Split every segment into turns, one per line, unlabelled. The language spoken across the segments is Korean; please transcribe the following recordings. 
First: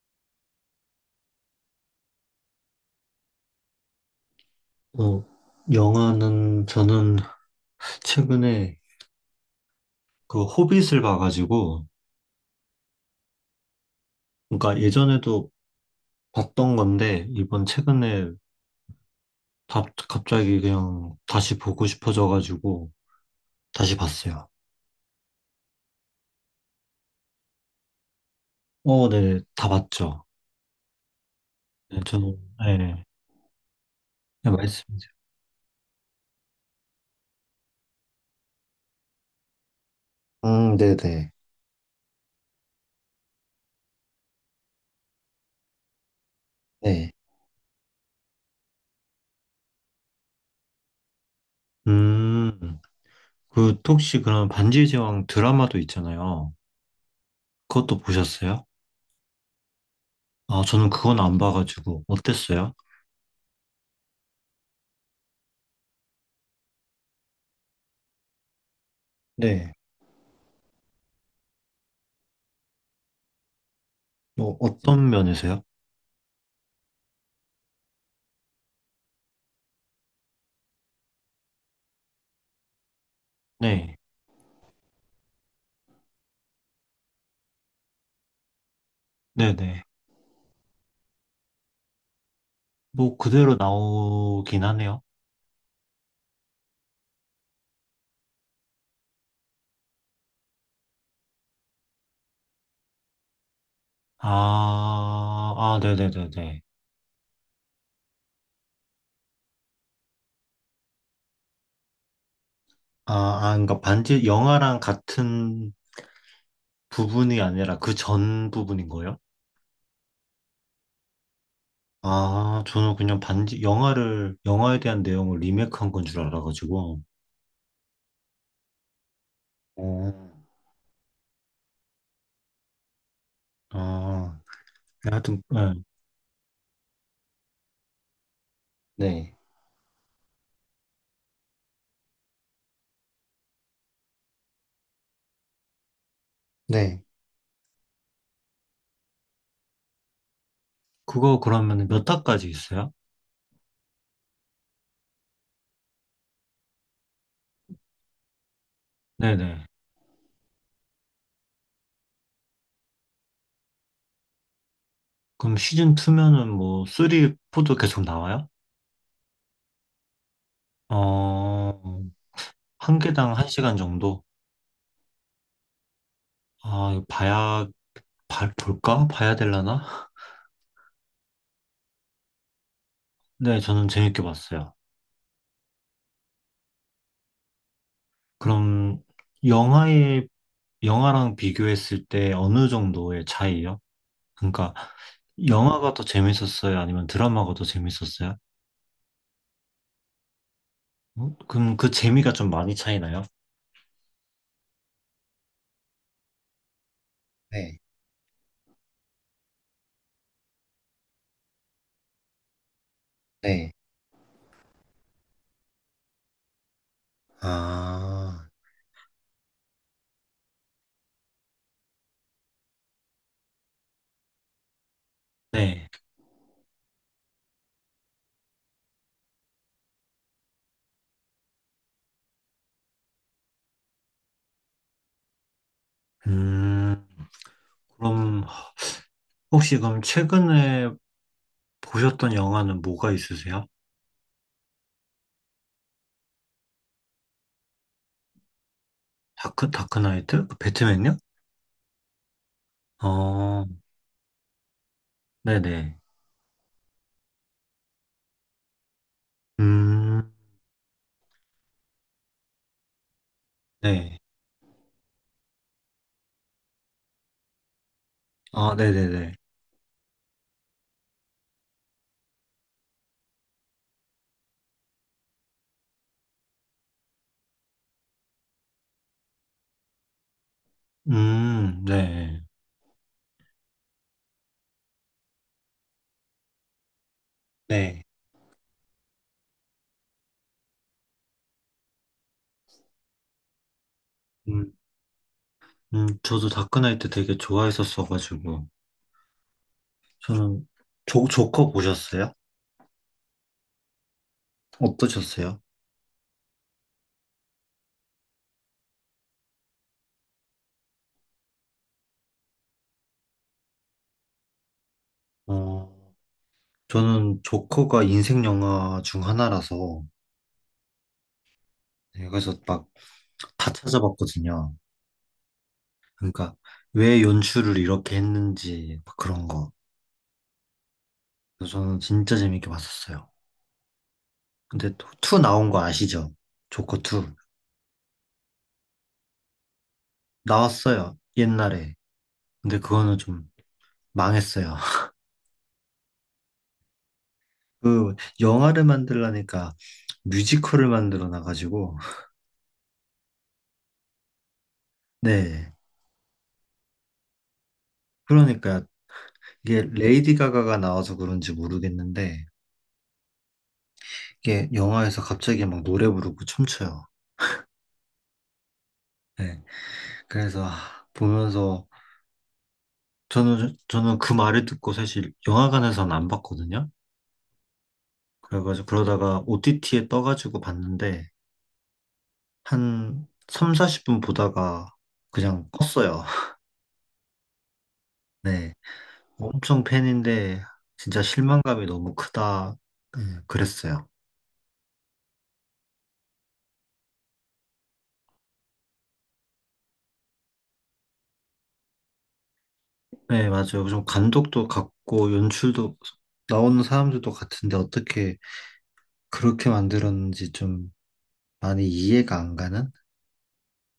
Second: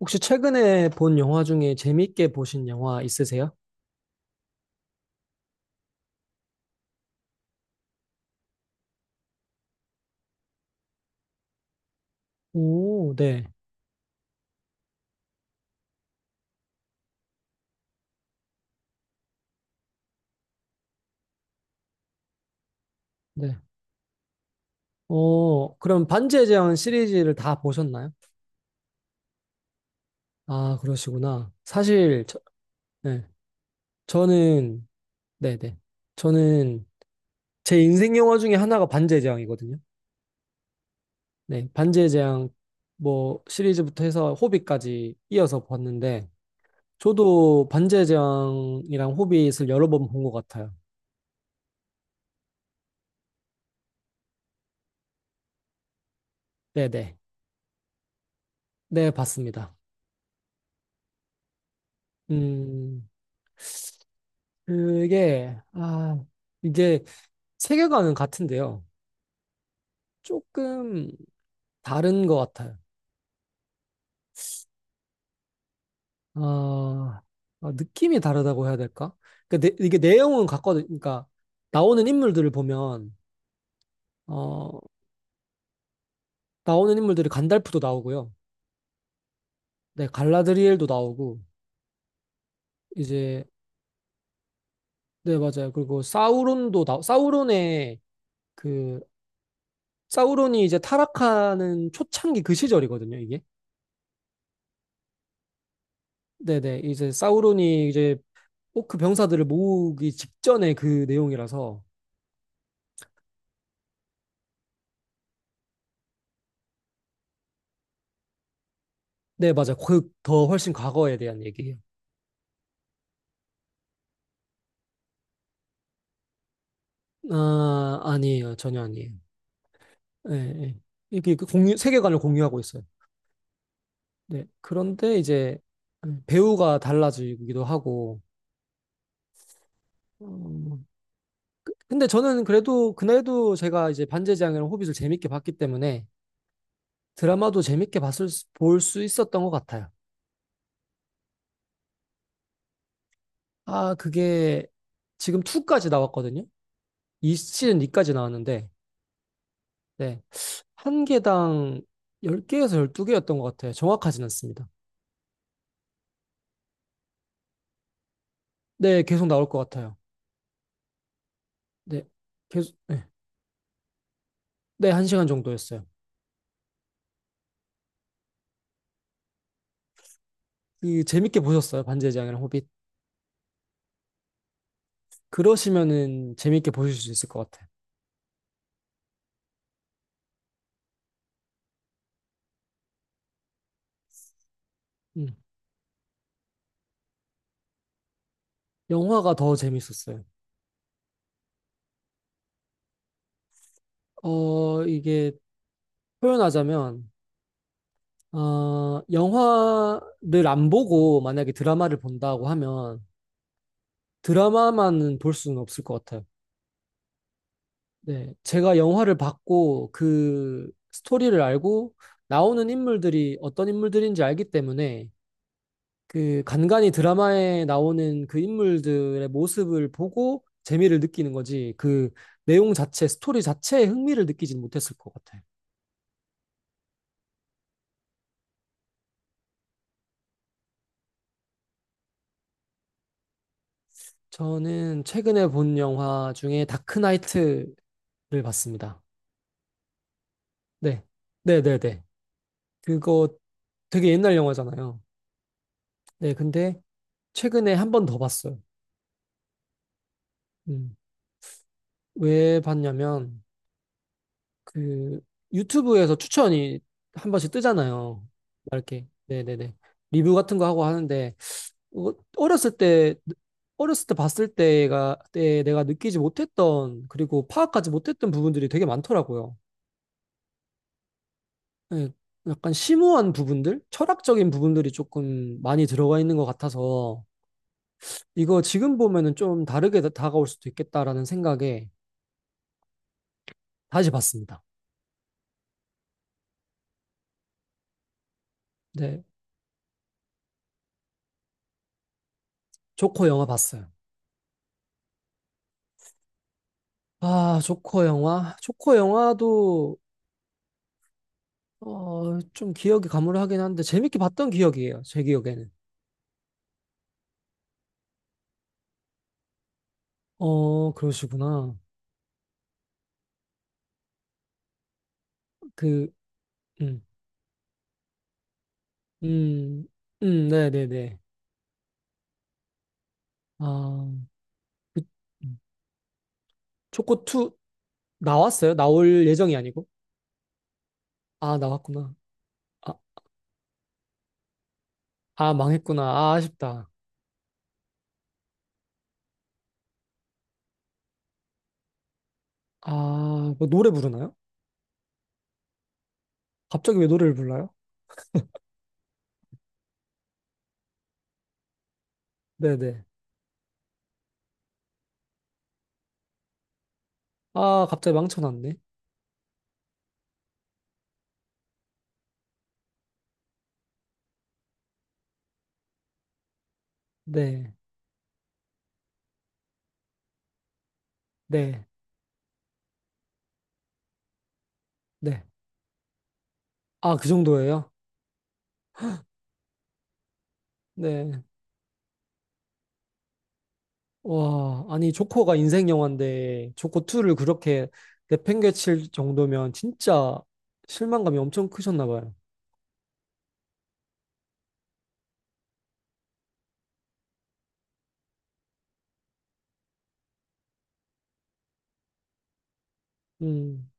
혹시 최근에 본 영화 중에 재밌게 보신 영화 있으세요?
어, 영화는 저는 최근에 그 호빗을 봐가지고,
오, 네,
그러니까 예전에도 봤던 건데, 이번 최근에 갑자기 그냥 다시 보고 싶어져가지고,
네.
다시 봤어요.
그럼 반지의 제왕 시리즈를 다 보셨나요?
어, 네, 다 봤죠.
아, 그러시구나.
네,
사실,
저는,
저,
네, 네,
네. 저는,
말씀이세요.
네네. 저는 제 인생 영화 중에 하나가 반지의 제왕이거든요.
네네.
네. 반지의 제왕 뭐 시리즈부터 해서 호빗까지 이어서 봤는데,
네.
저도 반지의 제왕이랑 호빗을 여러 번 본 것 같아요.
음, 그, 혹시 그럼 반지의 제왕 드라마도 있잖아요.
네네. 네,
그것도 보셨어요?
네, 봤습니다.
아, 저는 그건 안 봐가지고, 어땠어요?
음, 그게, 아, 이게 세계관은 같은데요.
네.
조금 다른 것 같아요.
뭐, 어떤 면에서요?
아, 아, 느낌이 다르다고 해야 될까? 그러니까 이게 내용은 같거든. 그러니까 나오는 인물들을 보면,
네.
어, 나오는 인물들이 간달프도 나오고요.
네네.
네, 갈라드리엘도 나오고,
뭐
이제,
그대로 나오긴 하네요.
네, 맞아요. 그리고 사우론의 그, 사우론이 이제 타락하는 초창기 그 시절이거든요, 이게.
아, 아, 네네네네.
네네, 이제 사우론이 이제 꼭 그 병사들을 모으기 직전의 그 내용이라서.
아, 아, 그러니까 반지 영화랑 같은 부분이 아니라 그 전 부분인 거예요?
네, 맞아. 그 더 훨씬 과거에 대한 얘기예요.
아, 저는 그냥 반지 영화를 영화에 대한 내용을 리메이크한 건 줄 알아가지고.
아, 아니에요, 전혀 아니에요.
어,
예, 예. 이게 그 공유 세계관을 공유하고 있어요.
아,
네, 그런데
하여튼
이제
네.
배우가 달라지기도 하고,
네.
어, 근데 저는 그래도 그날도 제가 이제 반지의제왕이랑 호빗을 재밌게 봤기 때문에
네.
드라마도 재밌게 봤을, 볼 수 있었던 것 같아요.
그거 그러면 몇 화까지 있어요?
아, 그게 지금 2까지 나왔거든요. 이 시즌 2까지 나왔는데.
네네.
네. 한 개당 10개에서 12개였던 것 같아요. 정확하진 않습니다.
그럼 시즌 2면은 뭐 3, 4도 계속 나와요?
네, 계속 나올 것 같아요.
어,
네, 계속,
한
네.
개당 한 시간 정도?
네, 한 시간 정도였어요.
아, 이거 볼까? 봐야 되려나?
그, 재밌게 보셨어요? 반지의 제왕이랑 호빗.
네, 저는 재밌게 봤어요.
그러시면은 재밌게 보실 수 있을 것 같아요.
그럼, 영화의, 영화랑 비교했을 때 어느 정도의 차이요? 그러니까,
음.
영화가 더 재밌었어요? 아니면 드라마가 더 재밌었어요?
영화가 더 재밌었어요.
어? 그럼 그 재미가 좀 많이 차이나요?
이게 표현하자면,
네,
영화를 안 보고 만약에 드라마를 본다고 하면
네.
드라마만은 볼 수는 없을 것 같아요. 네,
아,
제가 영화를 봤고 그 스토리를 알고 나오는 인물들이 어떤 인물들인지 알기 때문에
네.
그 간간이 드라마에 나오는 그 인물들의 모습을 보고 재미를 느끼는 거지, 그 내용 자체, 스토리 자체에 흥미를 느끼진 못했을 것 같아요.
음, 그럼, 혹시 그럼 최근에 보셨던 영화는 뭐가 있으세요?
저는 최근에 본 영화 중에 다크나이트를 봤습니다.
다크나이트? 그
네,
배트맨요?
네, 네, 네. 그거
어,
되게 옛날 영화잖아요.
네네.
네, 근데 최근에 한 번 더 봤어요.
음,
음. 왜 봤냐면
네.
그 유튜브에서 추천이 한 번씩 뜨잖아요.
아,
막 이렇게
네네네.
네네네 리뷰 같은 거 하고 하는데 어렸을 때, 봤을 때가 때 내가 느끼지 못했던 그리고 파악하지 못했던 부분들이 되게 많더라고요. 예,
네.
약간 심오한 부분들, 철학적인 부분들이 조금 많이 들어가 있는 것 같아서
네.
이거 지금 보면은 좀 다르게 다가올 수도 있겠다라는 생각에 다시 봤습니다.
음, 저도 다크나이트 되게 좋아했었어가지고.
네,
저는, 조커 보셨어요?
조커 영화 봤어요.
어떠셨어요?
아, 조커 영화? 조커 영화도, 좀 기억이 가물하긴 한데, 재밌게 봤던 기억이에요, 제 기억에는.
어, 저는 조커가 인생 영화 중 하나라서,
어, 그러시구나.
네, 그래서 막 다 찾아봤거든요.
그,
그러니까,
음,
왜 연출을 이렇게 했는지, 막 그런 거.
음, 네네네.
그래서 저는 진짜 재밌게 봤었어요.
아,
근데
그,
또, 투
음.
나온 거 아시죠? 조커
조커
2.
2 나왔어요? 나올 예정이 아니고?
나왔어요,
아,
옛날에.
나왔구나.
근데
아,
그거는 좀 망했어요.
아, 망했구나. 아, 아쉽다.
그 영화를 만들라니까 뮤지컬을 만들어 놔가지고.
아, 뭐 노래 부르나요?
네.
갑자기 왜 노래를 불러요?
그러니까 이게 레이디 가가가 나와서 그런지 모르겠는데
네네.
이게 영화에서 갑자기 막 노래 부르고 춤춰요.
아, 갑자기 망쳐놨네.
네. 그래서 아, 보면서 저는 그 말을 듣고 사실 영화관에서는 안 봤거든요.
네,
그래가지고 그러다가 OTT에 떠가지고 봤는데
네,
한 3, 40분 보다가
네.
그냥 껐어요.
아, 그 정도예요?
네. 엄청 팬인데 진짜
네.
실망감이 너무 크다. 네, 그랬어요.
와, 아니, 조커가 인생 영화인데, 조커2를 그렇게 내팽개칠 정도면 진짜 실망감이 엄청 크셨나 봐요.
네, 맞아요. 좀 감독도 같고 연출도 나오는 사람들도 같은데 어떻게 그렇게 만들었는지 좀 많이 이해가 안 가는?
음,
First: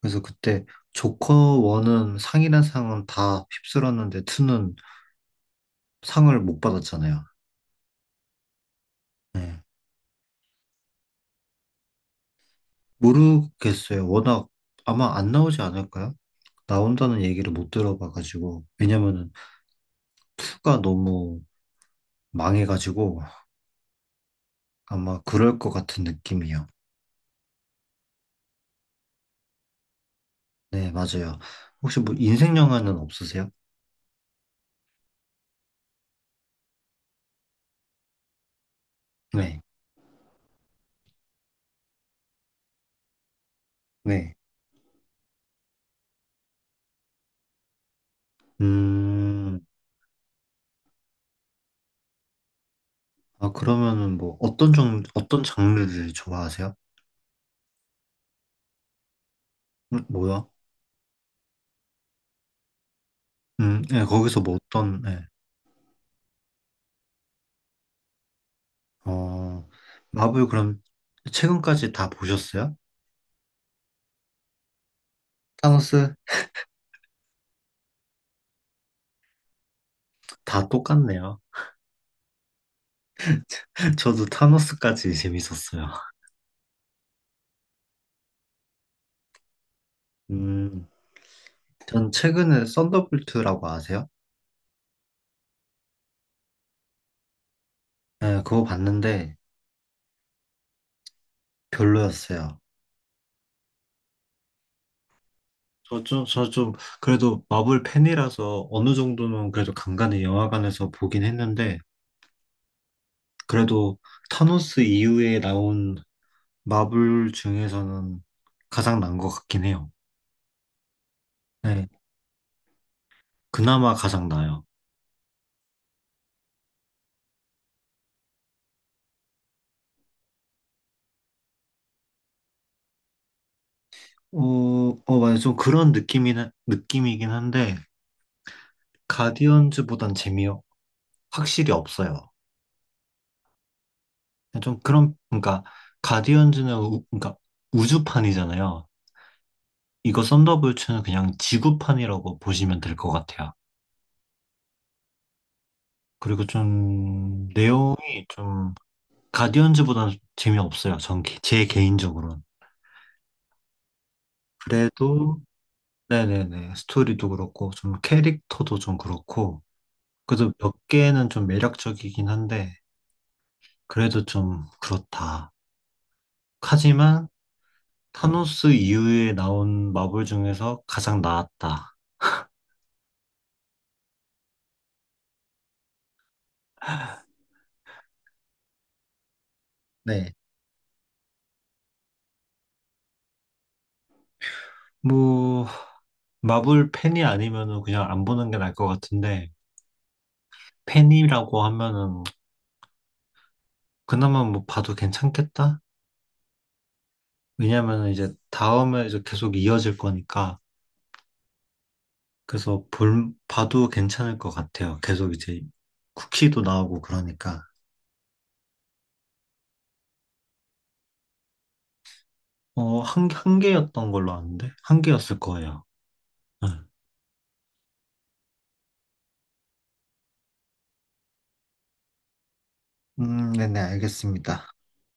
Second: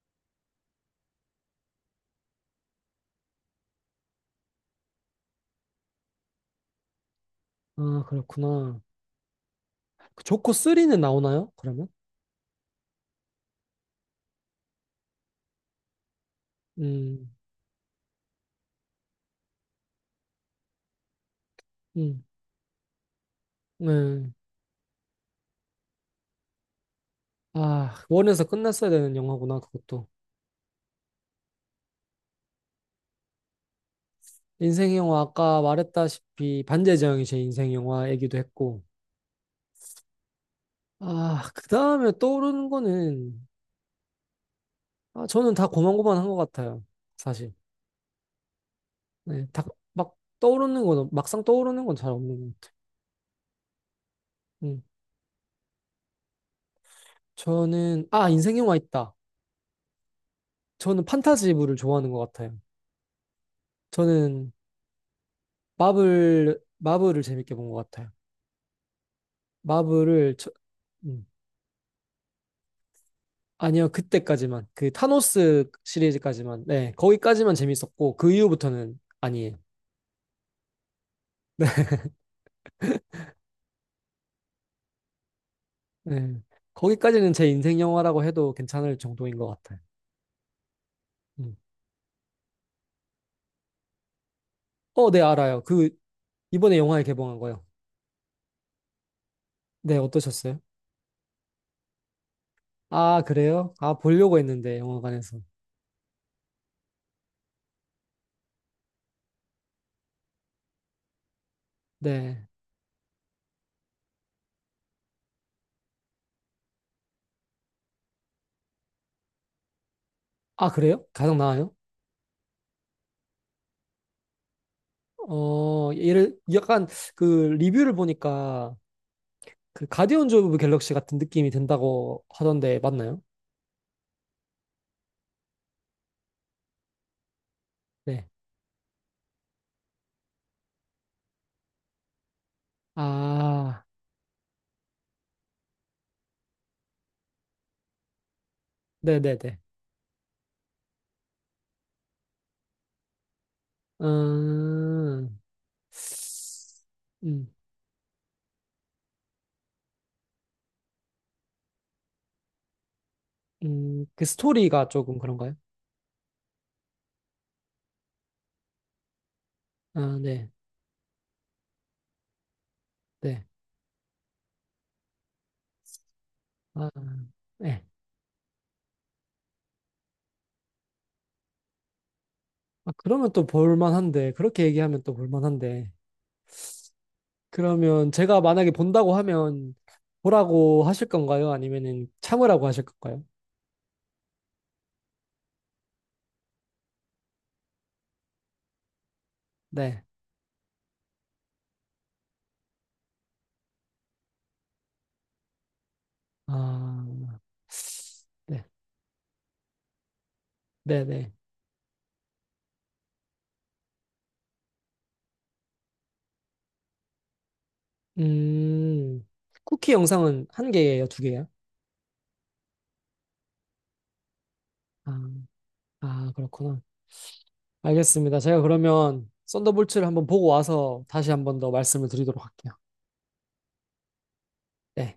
그래서 그때 조커 1은 상이란 상은 다 휩쓸었는데 2는 상을 못 받았잖아요.
아, 그렇구나.
네.
그 조커3는 나오나요? 그러면?
모르겠어요. 워낙 아마 안 나오지 않을까요? 나온다는
음,
얘기를 못 들어봐가지고, 왜냐면은 2가 너무
음,
망해가지고
네.
아마 그럴 것 같은 느낌이요.
아, 원에서 끝났어야 되는 영화구나, 그것도.
네, 맞아요. 혹시 뭐 인생 영화는 없으세요?
인생 영화, 아까 말했다시피, 반지의 제왕이 제 인생 영화이기도 했고.
네,
아, 그 다음에 떠오르는 거는,
네.
아, 저는 다 고만고만한 것 같아요, 사실. 네,
음,
다, 막 떠오르는 건, 막상 떠오르는 건 잘 없는 것 같아요.
아, 그러면은 뭐
음,
어떤 장르를 좋아하세요?
저는, 아, 인생 영화 있다.
뭐야?
저는 판타지물을 좋아하는 것 같아요.
네, 거기서
저는
뭐 어떤, 네.
마블을 재밌게 본 것 같아요.
어,
마블을,
마블
저-
그럼
음,
최근까지 다 보셨어요?
아니요, 그때까지만. 그 타노스
타노스?
시리즈까지만. 네, 거기까지만 재밌었고, 그 이후부터는 아니에요.
다 똑같네요. 저도 타노스까지 재밌었어요.
네, 거기까지는 제 인생 영화라고 해도 괜찮을 정도인 것 같아요.
음,
음.
전 최근에 썬더볼트라고 아세요?
어, 네, 알아요. 그, 이번에 영화에 개봉한 거요.
네, 그거 봤는데
네, 어떠셨어요?
별로였어요.
아, 그래요? 아, 보려고 했는데, 영화관에서.
저 좀, 저 좀, 그래도 마블 팬이라서 어느 정도는 그래도 간간히 영화관에서 보긴 했는데,
네.
그래도 타노스 이후에 나온 마블 중에서는 가장 난 것 같긴 해요.
아, 그래요? 가장 나아요?
네. 그나마 가장 나아요.
어, 얘를, 약간, 그, 리뷰를 보니까, 그, 가디언즈 오브 갤럭시 같은 느낌이 든다고 하던데, 맞나요?
어, 어, 맞아요. 좀 그런 느낌이긴 한데,
네.
가디언즈보단 재미 확실히 없어요.
아,
네, 좀 그런, 그러니까, 가디언즈는, 그러니까, 우주판이잖아요.
네네네.
이거 썬더볼츠는 그냥 지구판이라고 보시면 될 것 같아요.
음,
그리고
음,
좀 내용이 좀 가디언즈보다는 재미없어요. 전 제 개인적으로는.
그 스토리가 조금
그래도
그런가요?
네네네. 스토리도 그렇고 좀 캐릭터도 좀 그렇고
아, 네,
그래도 몇 개는 좀 매력적이긴 한데
네.
그래도 좀 그렇다.
아,
하지만
네.
타노스 이후에 나온 마블 중에서 가장 나았다.
아, 그러면 또 볼만한데, 그렇게 얘기하면 또 볼만한데. 그러면 제가 만약에 본다고 하면
네.
보라고 하실 건가요? 아니면은 참으라고 하실 건가요?
뭐 마블 팬이 아니면은 그냥 안 보는 게 나을 것 같은데,
네.
팬이라고 하면은 그나마 뭐 봐도 괜찮겠다?
아,
왜냐면 이제
네,
다음에 이제 계속 이어질 거니까.
네, 네.
그래서 볼 봐도 괜찮을 것 같아요. 계속 이제 쿠키도 나오고 그러니까.
음, 쿠키 영상은 한 개예요, 두 개예요?
어, 한 개였던 걸로 아는데 한 개였을
아,
거예요.
아,
네.
그렇구나. 알겠습니다. 제가 그러면 썬더볼츠를 한번 보고 와서 다시 한 번 더 말씀을 드리도록 할게요.
네네, 알겠습니다.
네.